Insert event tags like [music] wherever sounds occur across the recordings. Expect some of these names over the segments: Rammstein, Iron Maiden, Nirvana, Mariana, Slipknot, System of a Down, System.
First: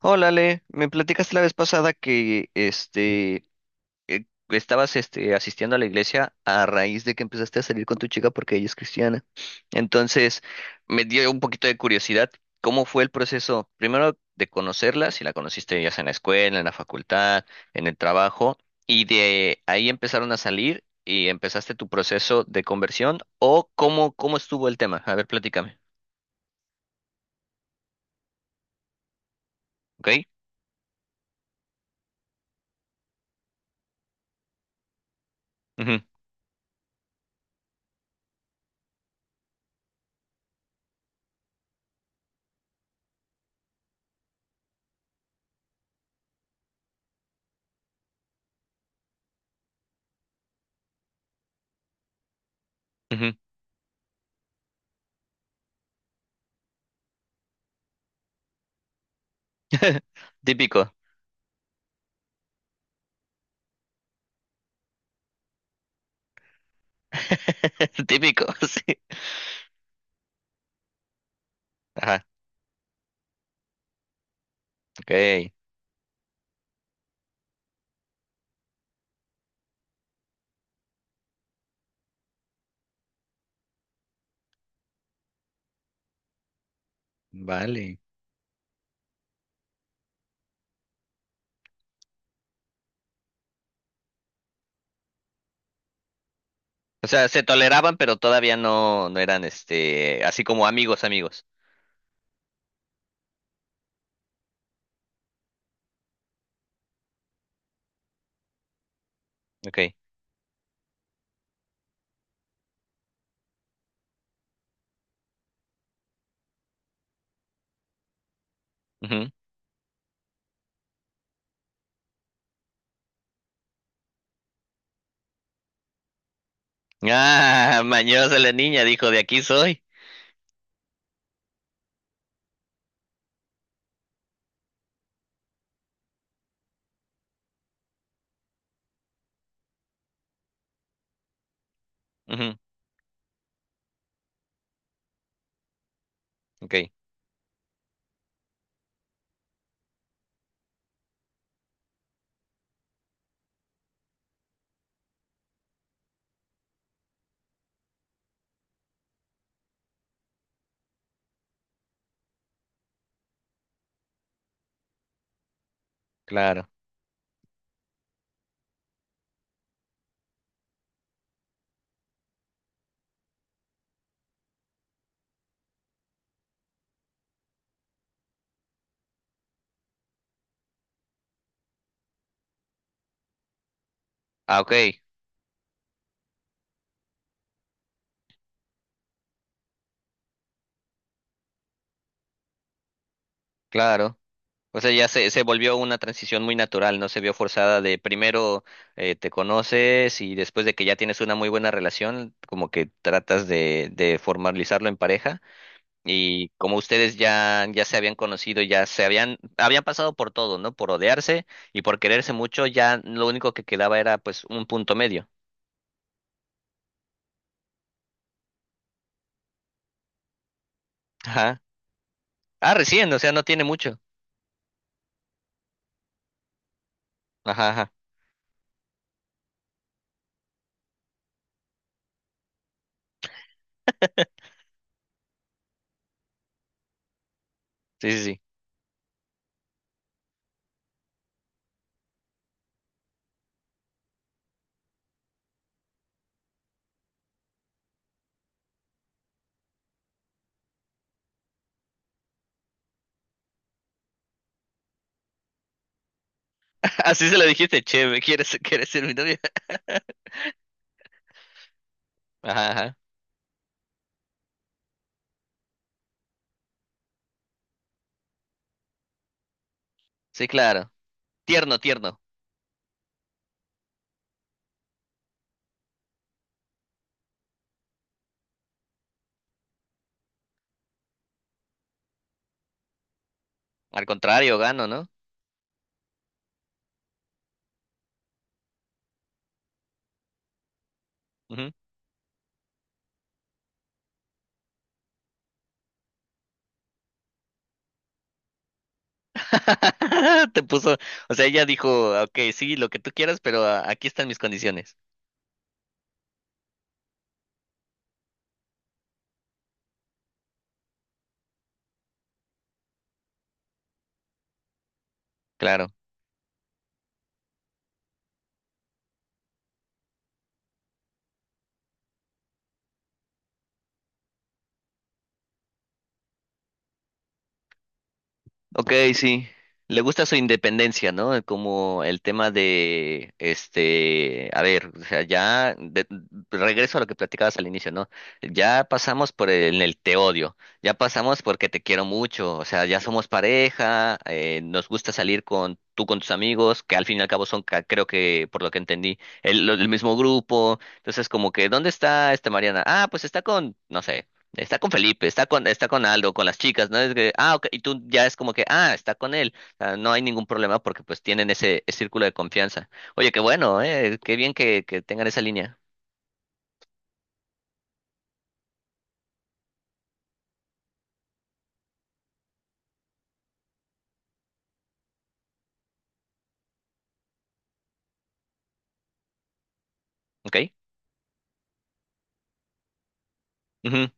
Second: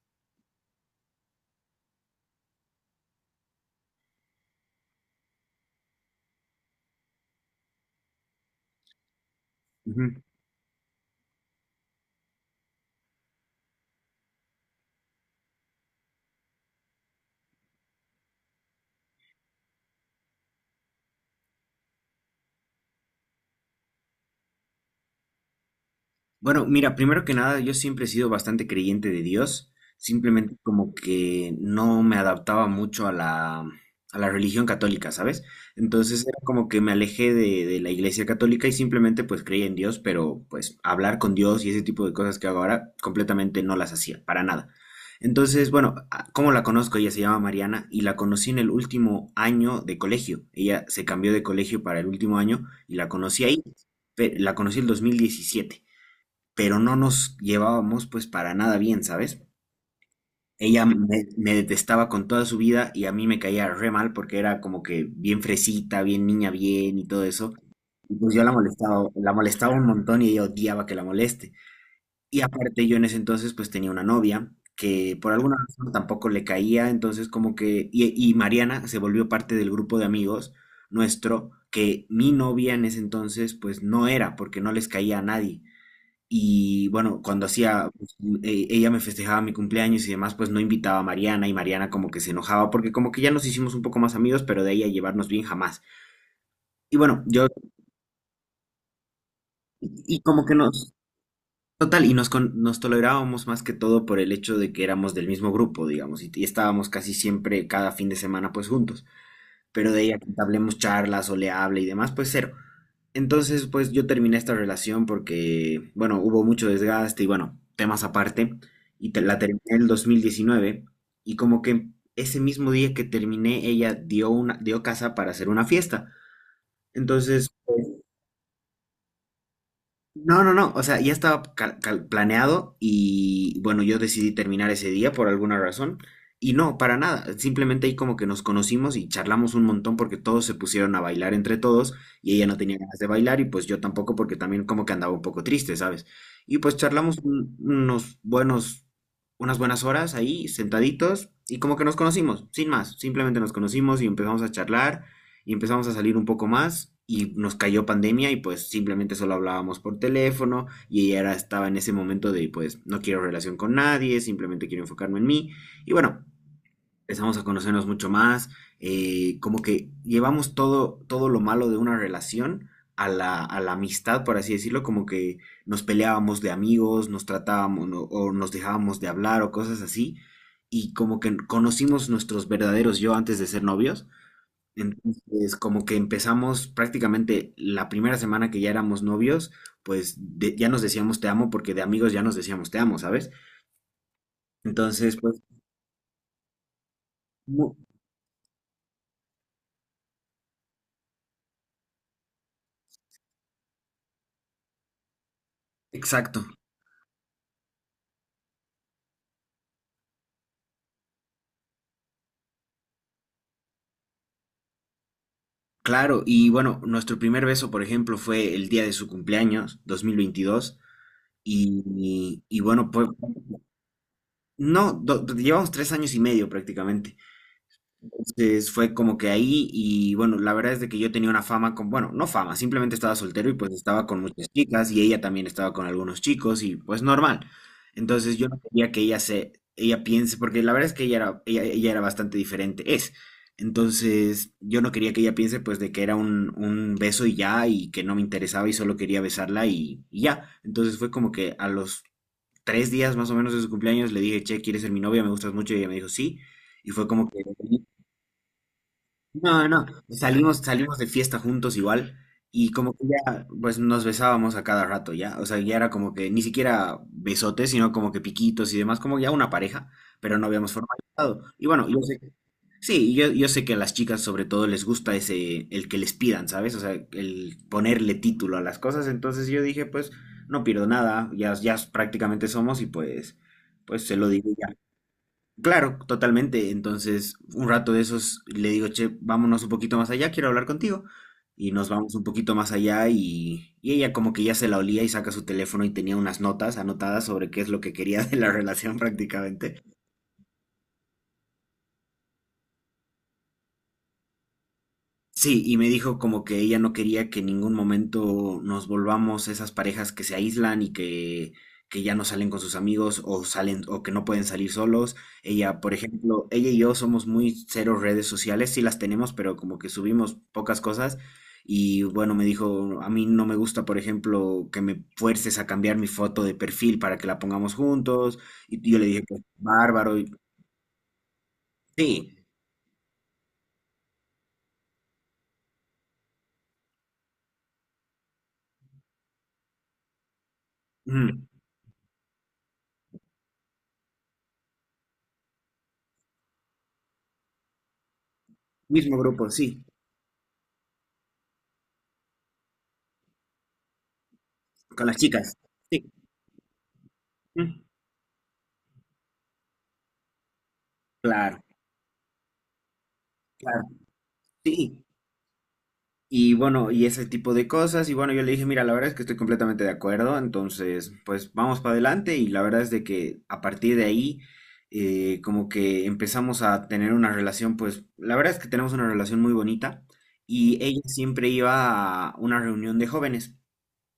Hola, Ale, me platicaste la vez pasada que estabas asistiendo a la iglesia a raíz de que empezaste a salir con tu chica porque ella es cristiana. Ujú. Entonces, me dio un poquito de curiosidad, ¿cómo fue el proceso? Primero de conocerla, si la conociste ya sea en la escuela, en la facultad, en el trabajo, y de ahí empezaron a salir y empezaste tu proceso de conversión o cómo estuvo el tema. A ver, platícame, Bueno, mira, primero que nada, yo siempre he sido bastante creyente de Dios, ¿ok? simplemente como que no me adaptaba mucho a la religión católica, ¿sabes? Ujú, Entonces era como que me alejé de la iglesia católica y simplemente pues creía en Dios, pero pues hablar con Dios y ese tipo de cosas que hago ahora completamente no las hacía, para nada. Entonces, bueno, ¿cómo la conozco? Ella se llama Mariana y la conocí en el último año de colegio. Ella se cambió de colegio para el último año y la ujú. conocí ahí, la conocí el 2017, pero no nos llevábamos pues para nada bien, ¿sabes? [laughs] Ella Típico. me, me detestaba con toda su vida y a mí me caía re mal porque era como que bien fresita, bien niña bien y todo eso. [laughs] Y pues yo Típico, sí. La molestaba un montón y ella odiaba que la moleste. Ajá, Y aparte yo en ese entonces pues tenía una novia ok, que por alguna razón tampoco le caía, entonces como que... Y Mariana se volvió parte del grupo de amigos nuestro, que mi novia en ese entonces pues no, era porque no les caía a nadie. Y bueno, cuando hacía, vale. pues, ella me festejaba mi cumpleaños y demás, pues no invitaba a Mariana y Mariana como que se enojaba porque como que ya nos hicimos un poco más amigos, pero de ahí a llevarnos bien jamás. Y O bueno, sea, se yo, toleraban, pero todavía no eran, y este, así como que como nos, amigos, amigos. total, y nos, con- nos tolerábamos más que todo por el hecho de que éramos del mismo grupo, digamos, y estábamos casi siempre cada fin de semana pues juntos, Ok, pero de ella que hablemos charlas o le hable y demás, pues cero. Entonces, pues yo terminé esta relación porque, bueno, hubo mucho desgaste y bueno, temas aparte, y ujú. la terminé en el 2019 y como que ese mismo día que terminé, ella dio una, dio casa para hacer una fiesta. Entonces, Ah, [laughs] mañosa la niña, dijo, de aquí soy. no, no, no, o sea, ya estaba planeado y bueno, yo decidí terminar ese día por alguna razón y no, para nada, simplemente ahí como que nos conocimos y charlamos un montón porque todos se pusieron a bailar entre todos y ella Ujú, no tenía ganas de bailar y pues yo tampoco porque también como que andaba un poco triste, ¿sabes? Y ok, pues charlamos un- unos buenos, unas buenas horas ahí sentaditos y como que nos conocimos, sin más, simplemente nos conocimos y empezamos a charlar y empezamos a salir un poco más y nos cayó pandemia y pues simplemente solo hablábamos por teléfono. Y ella era, estaba en ese momento de pues no quiero relación con nadie, simplemente quiero enfocarme en mí. Y bueno, claro. empezamos a conocernos mucho más, como que llevamos todo, todo lo malo de una relación a la amistad, por así decirlo, como que nos peleábamos de amigos, nos tratábamos o nos dejábamos de hablar o cosas así, y como que conocimos nuestros verdaderos yo antes de ser novios. Ah, ok, Entonces, como que empezamos prácticamente la primera semana que ya éramos novios, pues ya nos decíamos te amo porque de amigos ya nos decíamos te amo, ¿sabes? claro. O sea, ya Entonces, se, pues, se volvió una transición muy natural, no se vio mu- forzada de primero te conoces y después de que ya tienes una muy buena relación, como que tratas de formalizarlo en pareja. exacto, Y como ustedes ya, ya se habían conocido, ya se habían, habían pasado por todo, ¿no? Por odiarse y por quererse mucho, ya lo único que quedaba era pues un punto medio. claro. Y bueno, nuestro primer beso, por ejemplo, fue el día de su cumpleaños, 2022. Ajá. Y Ah, bueno, pues, recién, o sea, no tiene mucho. no, llevamos 3 años y medio prácticamente. Ajá, ajá. Entonces fue como que ahí y bueno, la verdad es de que yo tenía una fama con, bueno, no fama, simplemente estaba soltero y pues estaba con muchas chicas y ella también estaba con algunos chicos y pues normal. Sí, sí, Entonces sí. yo no quería que ella se, ella piense, porque la verdad es que ella era, ella era bastante diferente, es. Entonces yo no quería que ella piense pues de que era un beso y ya, y que no me interesaba y solo quería besarla y ya. Entonces fue como que a los 3 días más o menos de su cumpleaños le dije, che, ¿quieres ser mi novia? Me gustas mucho. Y ella me dijo, sí. Y [laughs] fue Así como se que... lo dijiste, che, ¿me ¿quieres, quieres ser mi novia? No, no, [laughs] salimos, salimos de fiesta juntos igual Ajá, y como ajá. que ya, pues nos besábamos a cada rato ya, o sea, ya era como que ni siquiera besotes, sino como que piquitos y demás, como ya una pareja, pero no Sí, habíamos claro. formalizado. Y Tierno, bueno, yo tierno. sé, sí, yo sé que a las chicas sobre todo les gusta ese, el que les pidan, ¿sabes? O sea, el ponerle título a las cosas, entonces yo dije, pues no pierdo nada, ya, ya prácticamente somos y pues, Al pues se lo digo. contrario, gano, ¿no? Claro, totalmente. Entonces, un rato de esos le digo, che, vámonos un poquito más allá, quiero hablar contigo. Ujú. Y nos vamos un poquito más allá y ella como que ya se la olía y saca su teléfono y tenía unas notas anotadas sobre qué es lo que quería de la [laughs] relación prácticamente. [laughs] Te puso, o sea, ella dijo, ok, sí, lo que tú quieras, pero ah, aquí están mis condiciones. Sí, y me dijo como que ella no quería que en ningún momento nos volvamos esas parejas que se aíslan y que ya no salen con sus amigos o salen o que no pueden salir solos. Ella, Claro. por ejemplo, ella y yo somos muy cero redes sociales, sí las tenemos, pero como que subimos pocas cosas. Y bueno, me dijo, a mí no me gusta, por ejemplo, que me fuerces a cambiar mi foto de perfil para que la pongamos juntos. Y Ok, yo le dije, pues, sí. Le bárbaro. Y gusta su independencia, ¿no? Como el sí, tema de, este, a ver, o sea, ya de- regreso a lo que platicabas al inicio, ¿no? Ya pasamos por el te odio, ya pasamos mm, porque te quiero mucho, o sea, ya somos pareja, nos gusta salir con tú con tus amigos, que al fin y al cabo son, ca- creo que por lo que mismo entendí, grupo, el, lo- sí, el mismo grupo, entonces como que, ¿dónde está esta Mariana? Ah, pues está con, no sé. Está con con las Felipe, chicas. Está con Sí. Aldo, con las chicas, ¿no? Es que, ah, ok, y Mm. tú ya es como que, ah, está con él, ah, no hay ningún problema porque pues tienen Claro, ese, ese círculo de confianza. Oye, qué bueno, claro, qué bien que sí. tengan esa línea, Y bueno, y ese tipo de cosas. Y bueno, yo le dije, mira, la verdad es que estoy completamente de acuerdo. Entonces, pues vamos para adelante. Y la verdad es de que a partir de ahí, como que empezamos a tener una relación, pues la verdad es que tenemos una relación muy bonita. ¿ok? Y ella siempre iba a una reunión de jóvenes Ujú,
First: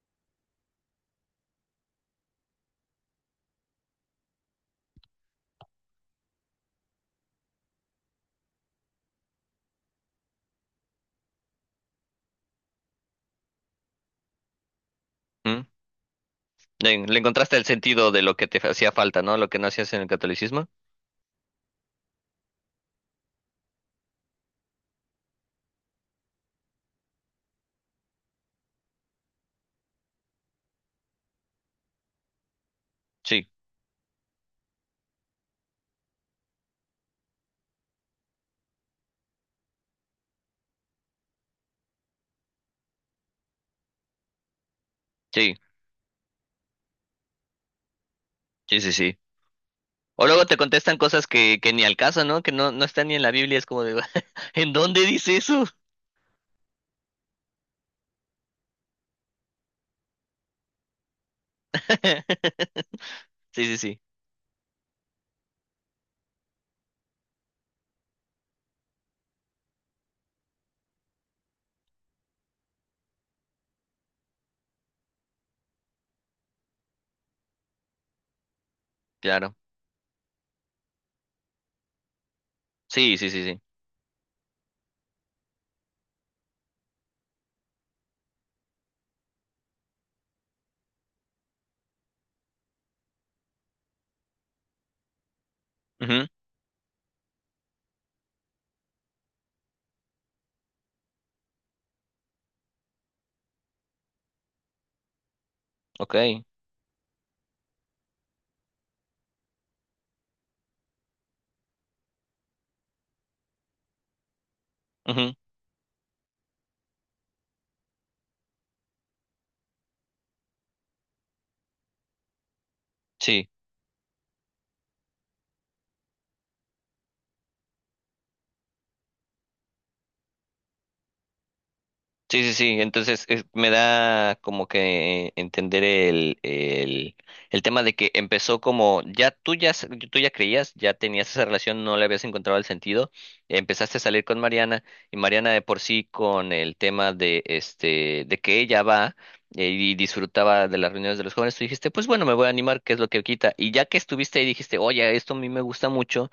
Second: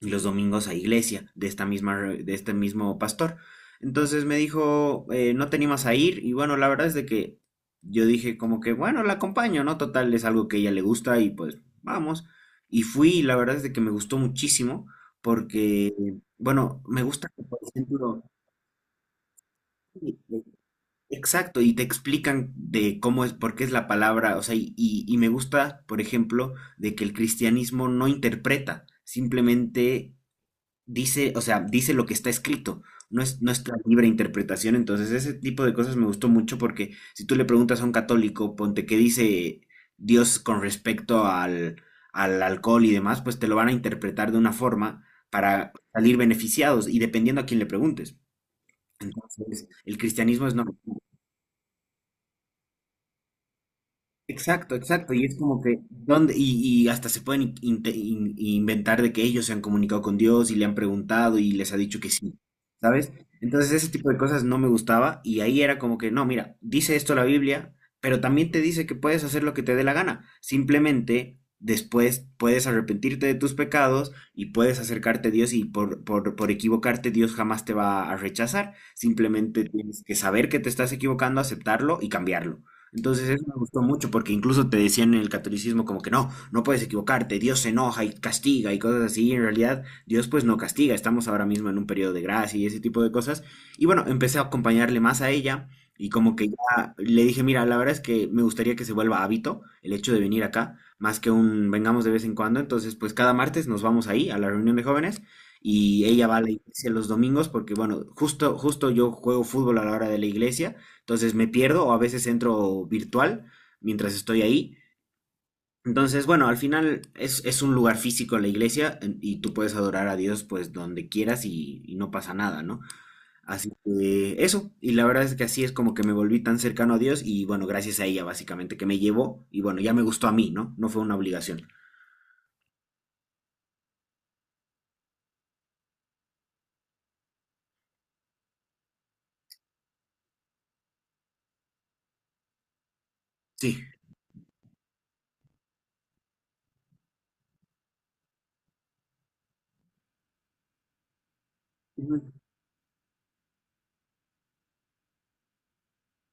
y los domingos a iglesia de, esta misma, de este mismo pastor. Entonces me dijo, no te animas a ir. Y bueno, la verdad es de que yo dije como que, bueno, la acompaño, ¿no? Total, es algo que a ella le gusta y pues vamos. Y fui y la verdad es de que me gustó muchísimo ujú. porque, bueno, me Le gusta que, encontraste por el sentido de ejemplo, lo que te hacía falta, ¿no? Lo que no hacías en el sí, catolicismo. exacto, y te explican de cómo es, por qué es la palabra, o sea, y me gusta, por ejemplo, de que el cristianismo no interpreta, simplemente dice, o sea, dice lo que está escrito, no es Sí, nuestra libre interpretación. Entonces, ese tipo de cosas me gustó mucho porque si tú le preguntas a un católico, ponte qué dice Dios con respecto al alcohol y demás, pues te lo van a interpretar de una forma sí, para salir beneficiados y dependiendo a quién le preguntes. sí, sí, sí. Entonces, el O luego cristianismo es te no. contestan cosas que ni al caso, ¿no? Que no, no están ni en la Biblia, es como de, [laughs] ¿en Exacto, dónde exacto. Y es dice como eso? que, ¿dónde? Y y hasta se pueden inventar de que ellos se han comunicado con Dios y le han preguntado y les ha dicho que sí, [laughs] ¿sabes? Sí, Entonces sí, ese sí, tipo de cosas no me gustaba y ahí era como que, no, mira, dice esto la Biblia, pero también te dice que puedes hacer lo que te dé la gana. Simplemente después puedes arrepentirte de tus pecados y puedes acercarte a Dios, y por equivocarte Dios jamás te va a rechazar. claro. Simplemente tienes que saber que te estás equivocando, aceptarlo y cambiarlo. Sí, Entonces sí, sí, eso me sí. gustó mucho porque incluso te decían en el catolicismo como que no, no puedes equivocarte, Dios se enoja y castiga y cosas así, y en realidad Dios pues no castiga, estamos ahora mismo en un periodo de gracia y ese tipo de cosas. Y bueno, empecé a acompañarle más a ella y Ujú, como que ya le dije, mira, la verdad es que me gustaría que se vuelva hábito el hecho de venir acá, más que un vengamos de vez en cuando. Entonces pues cada martes nos vamos ahí a la reunión de jóvenes y ella va a ok. la iglesia los domingos porque bueno, justo, justo yo juego fútbol a la hora de la iglesia. Entonces me pierdo o a veces entro virtual mientras estoy ahí. Ujú. Entonces, bueno, al final es un lugar físico la iglesia y tú puedes adorar a Dios pues donde quieras y no pasa nada, ¿no? Sí, Así que eso, y la verdad es que así es como que me volví tan cercano a Dios. Y bueno, gracias a ella básicamente que me llevó y bueno, ya me gustó a mí, ¿no? No fue una obligación. sí, sí, sí. Entonces es- me da como que entender el tema de que empezó como ya tú ya, s- tú ya creías, ya tenías esa relación, no le habías encontrado el sentido. Sí. Empezaste a salir con Mariana y Mariana de por sí con el tema de este de que ella va y disfrutaba de las reuniones de los jóvenes, tú dijiste, pues Ujú. bueno, me voy a animar, ¿qué es lo que quita? Y ya que estuviste ahí dijiste, oye, esto a mí me gusta mucho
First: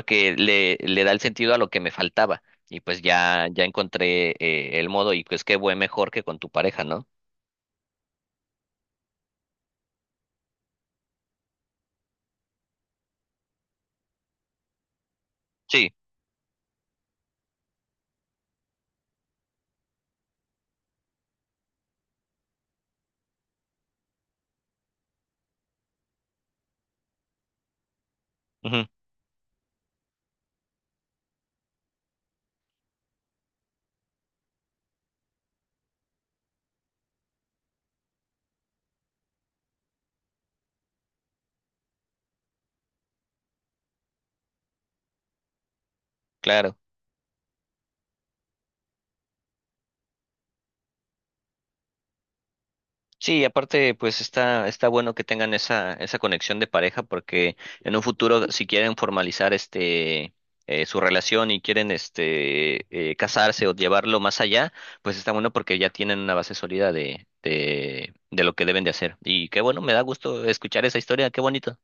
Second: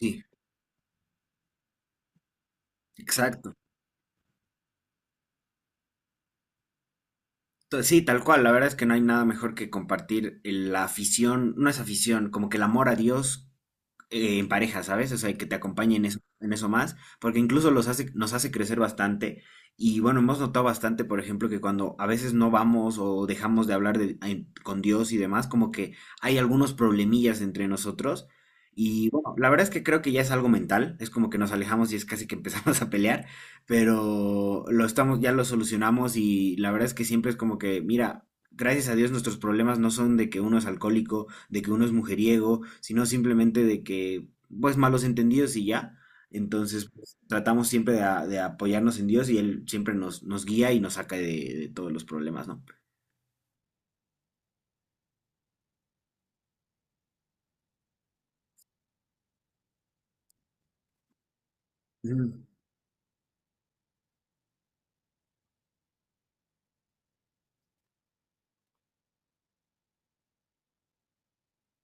Sí, le da el sentido a lo que me faltaba. Y pues ya, exacto. ya encontré el modo y pues qué buen mejor que con tu pareja, ¿no? Sí, tal cual, la verdad es que no hay nada mejor que compartir la afición, no es afición, como que el amor a Dios, en pareja, ¿sabes? O sea, que te Sí, acompañen en eso más, porque incluso los hace, nos hace crecer bastante. Y bueno, hemos notado bastante, por ejemplo, que cuando a veces no vamos o dejamos de hablar con Dios y demás, como que hay algunos problemillas entre nosotros. ujú, Y bueno, la verdad es que creo que ya es algo mental, es como que nos alejamos y es casi que empezamos [laughs] a pelear, pero lo estamos, ya lo solucionamos. Y la verdad es que siempre es como que, mira, gracias a Dios nuestros problemas no son de que uno es alcohólico, de que uno es mujeriego, sino simplemente de que, pues, malos entendidos y ya. claro. Entonces, pues, tratamos siempre de apoyarnos en Dios y Él siempre nos, nos guía y nos saca de todos los problemas, ¿no? Sí, y aparte pues está, está bueno que tengan esa, esa conexión de pareja porque en un futuro si quieren formalizar este su relación y quieren Ujú. este casarse o llevarlo más allá, pues está bueno porque ya tienen una base sólida de lo que deben de hacer. Y qué bueno, me da gusto escuchar esa historia, qué bonito.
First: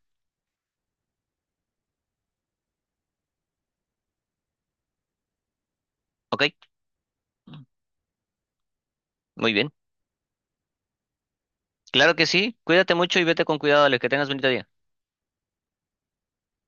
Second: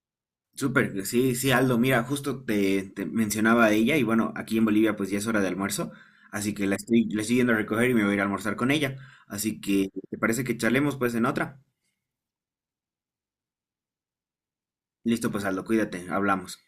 Súper, sí, sí, Aldo, mira, justo te, te mencionaba a ella y bueno, aquí en Bolivia pues ya es hora de almuerzo, Ok, así que la estoy yendo a recoger y me voy a ir a almorzar con ella. muy Así bien. que, ¿te parece que charlemos pues en otra? Claro que sí, cuídate mucho y vete con cuidado, Ale, que tengas bonito día. Listo, pues Aldo, cuídate, hablamos.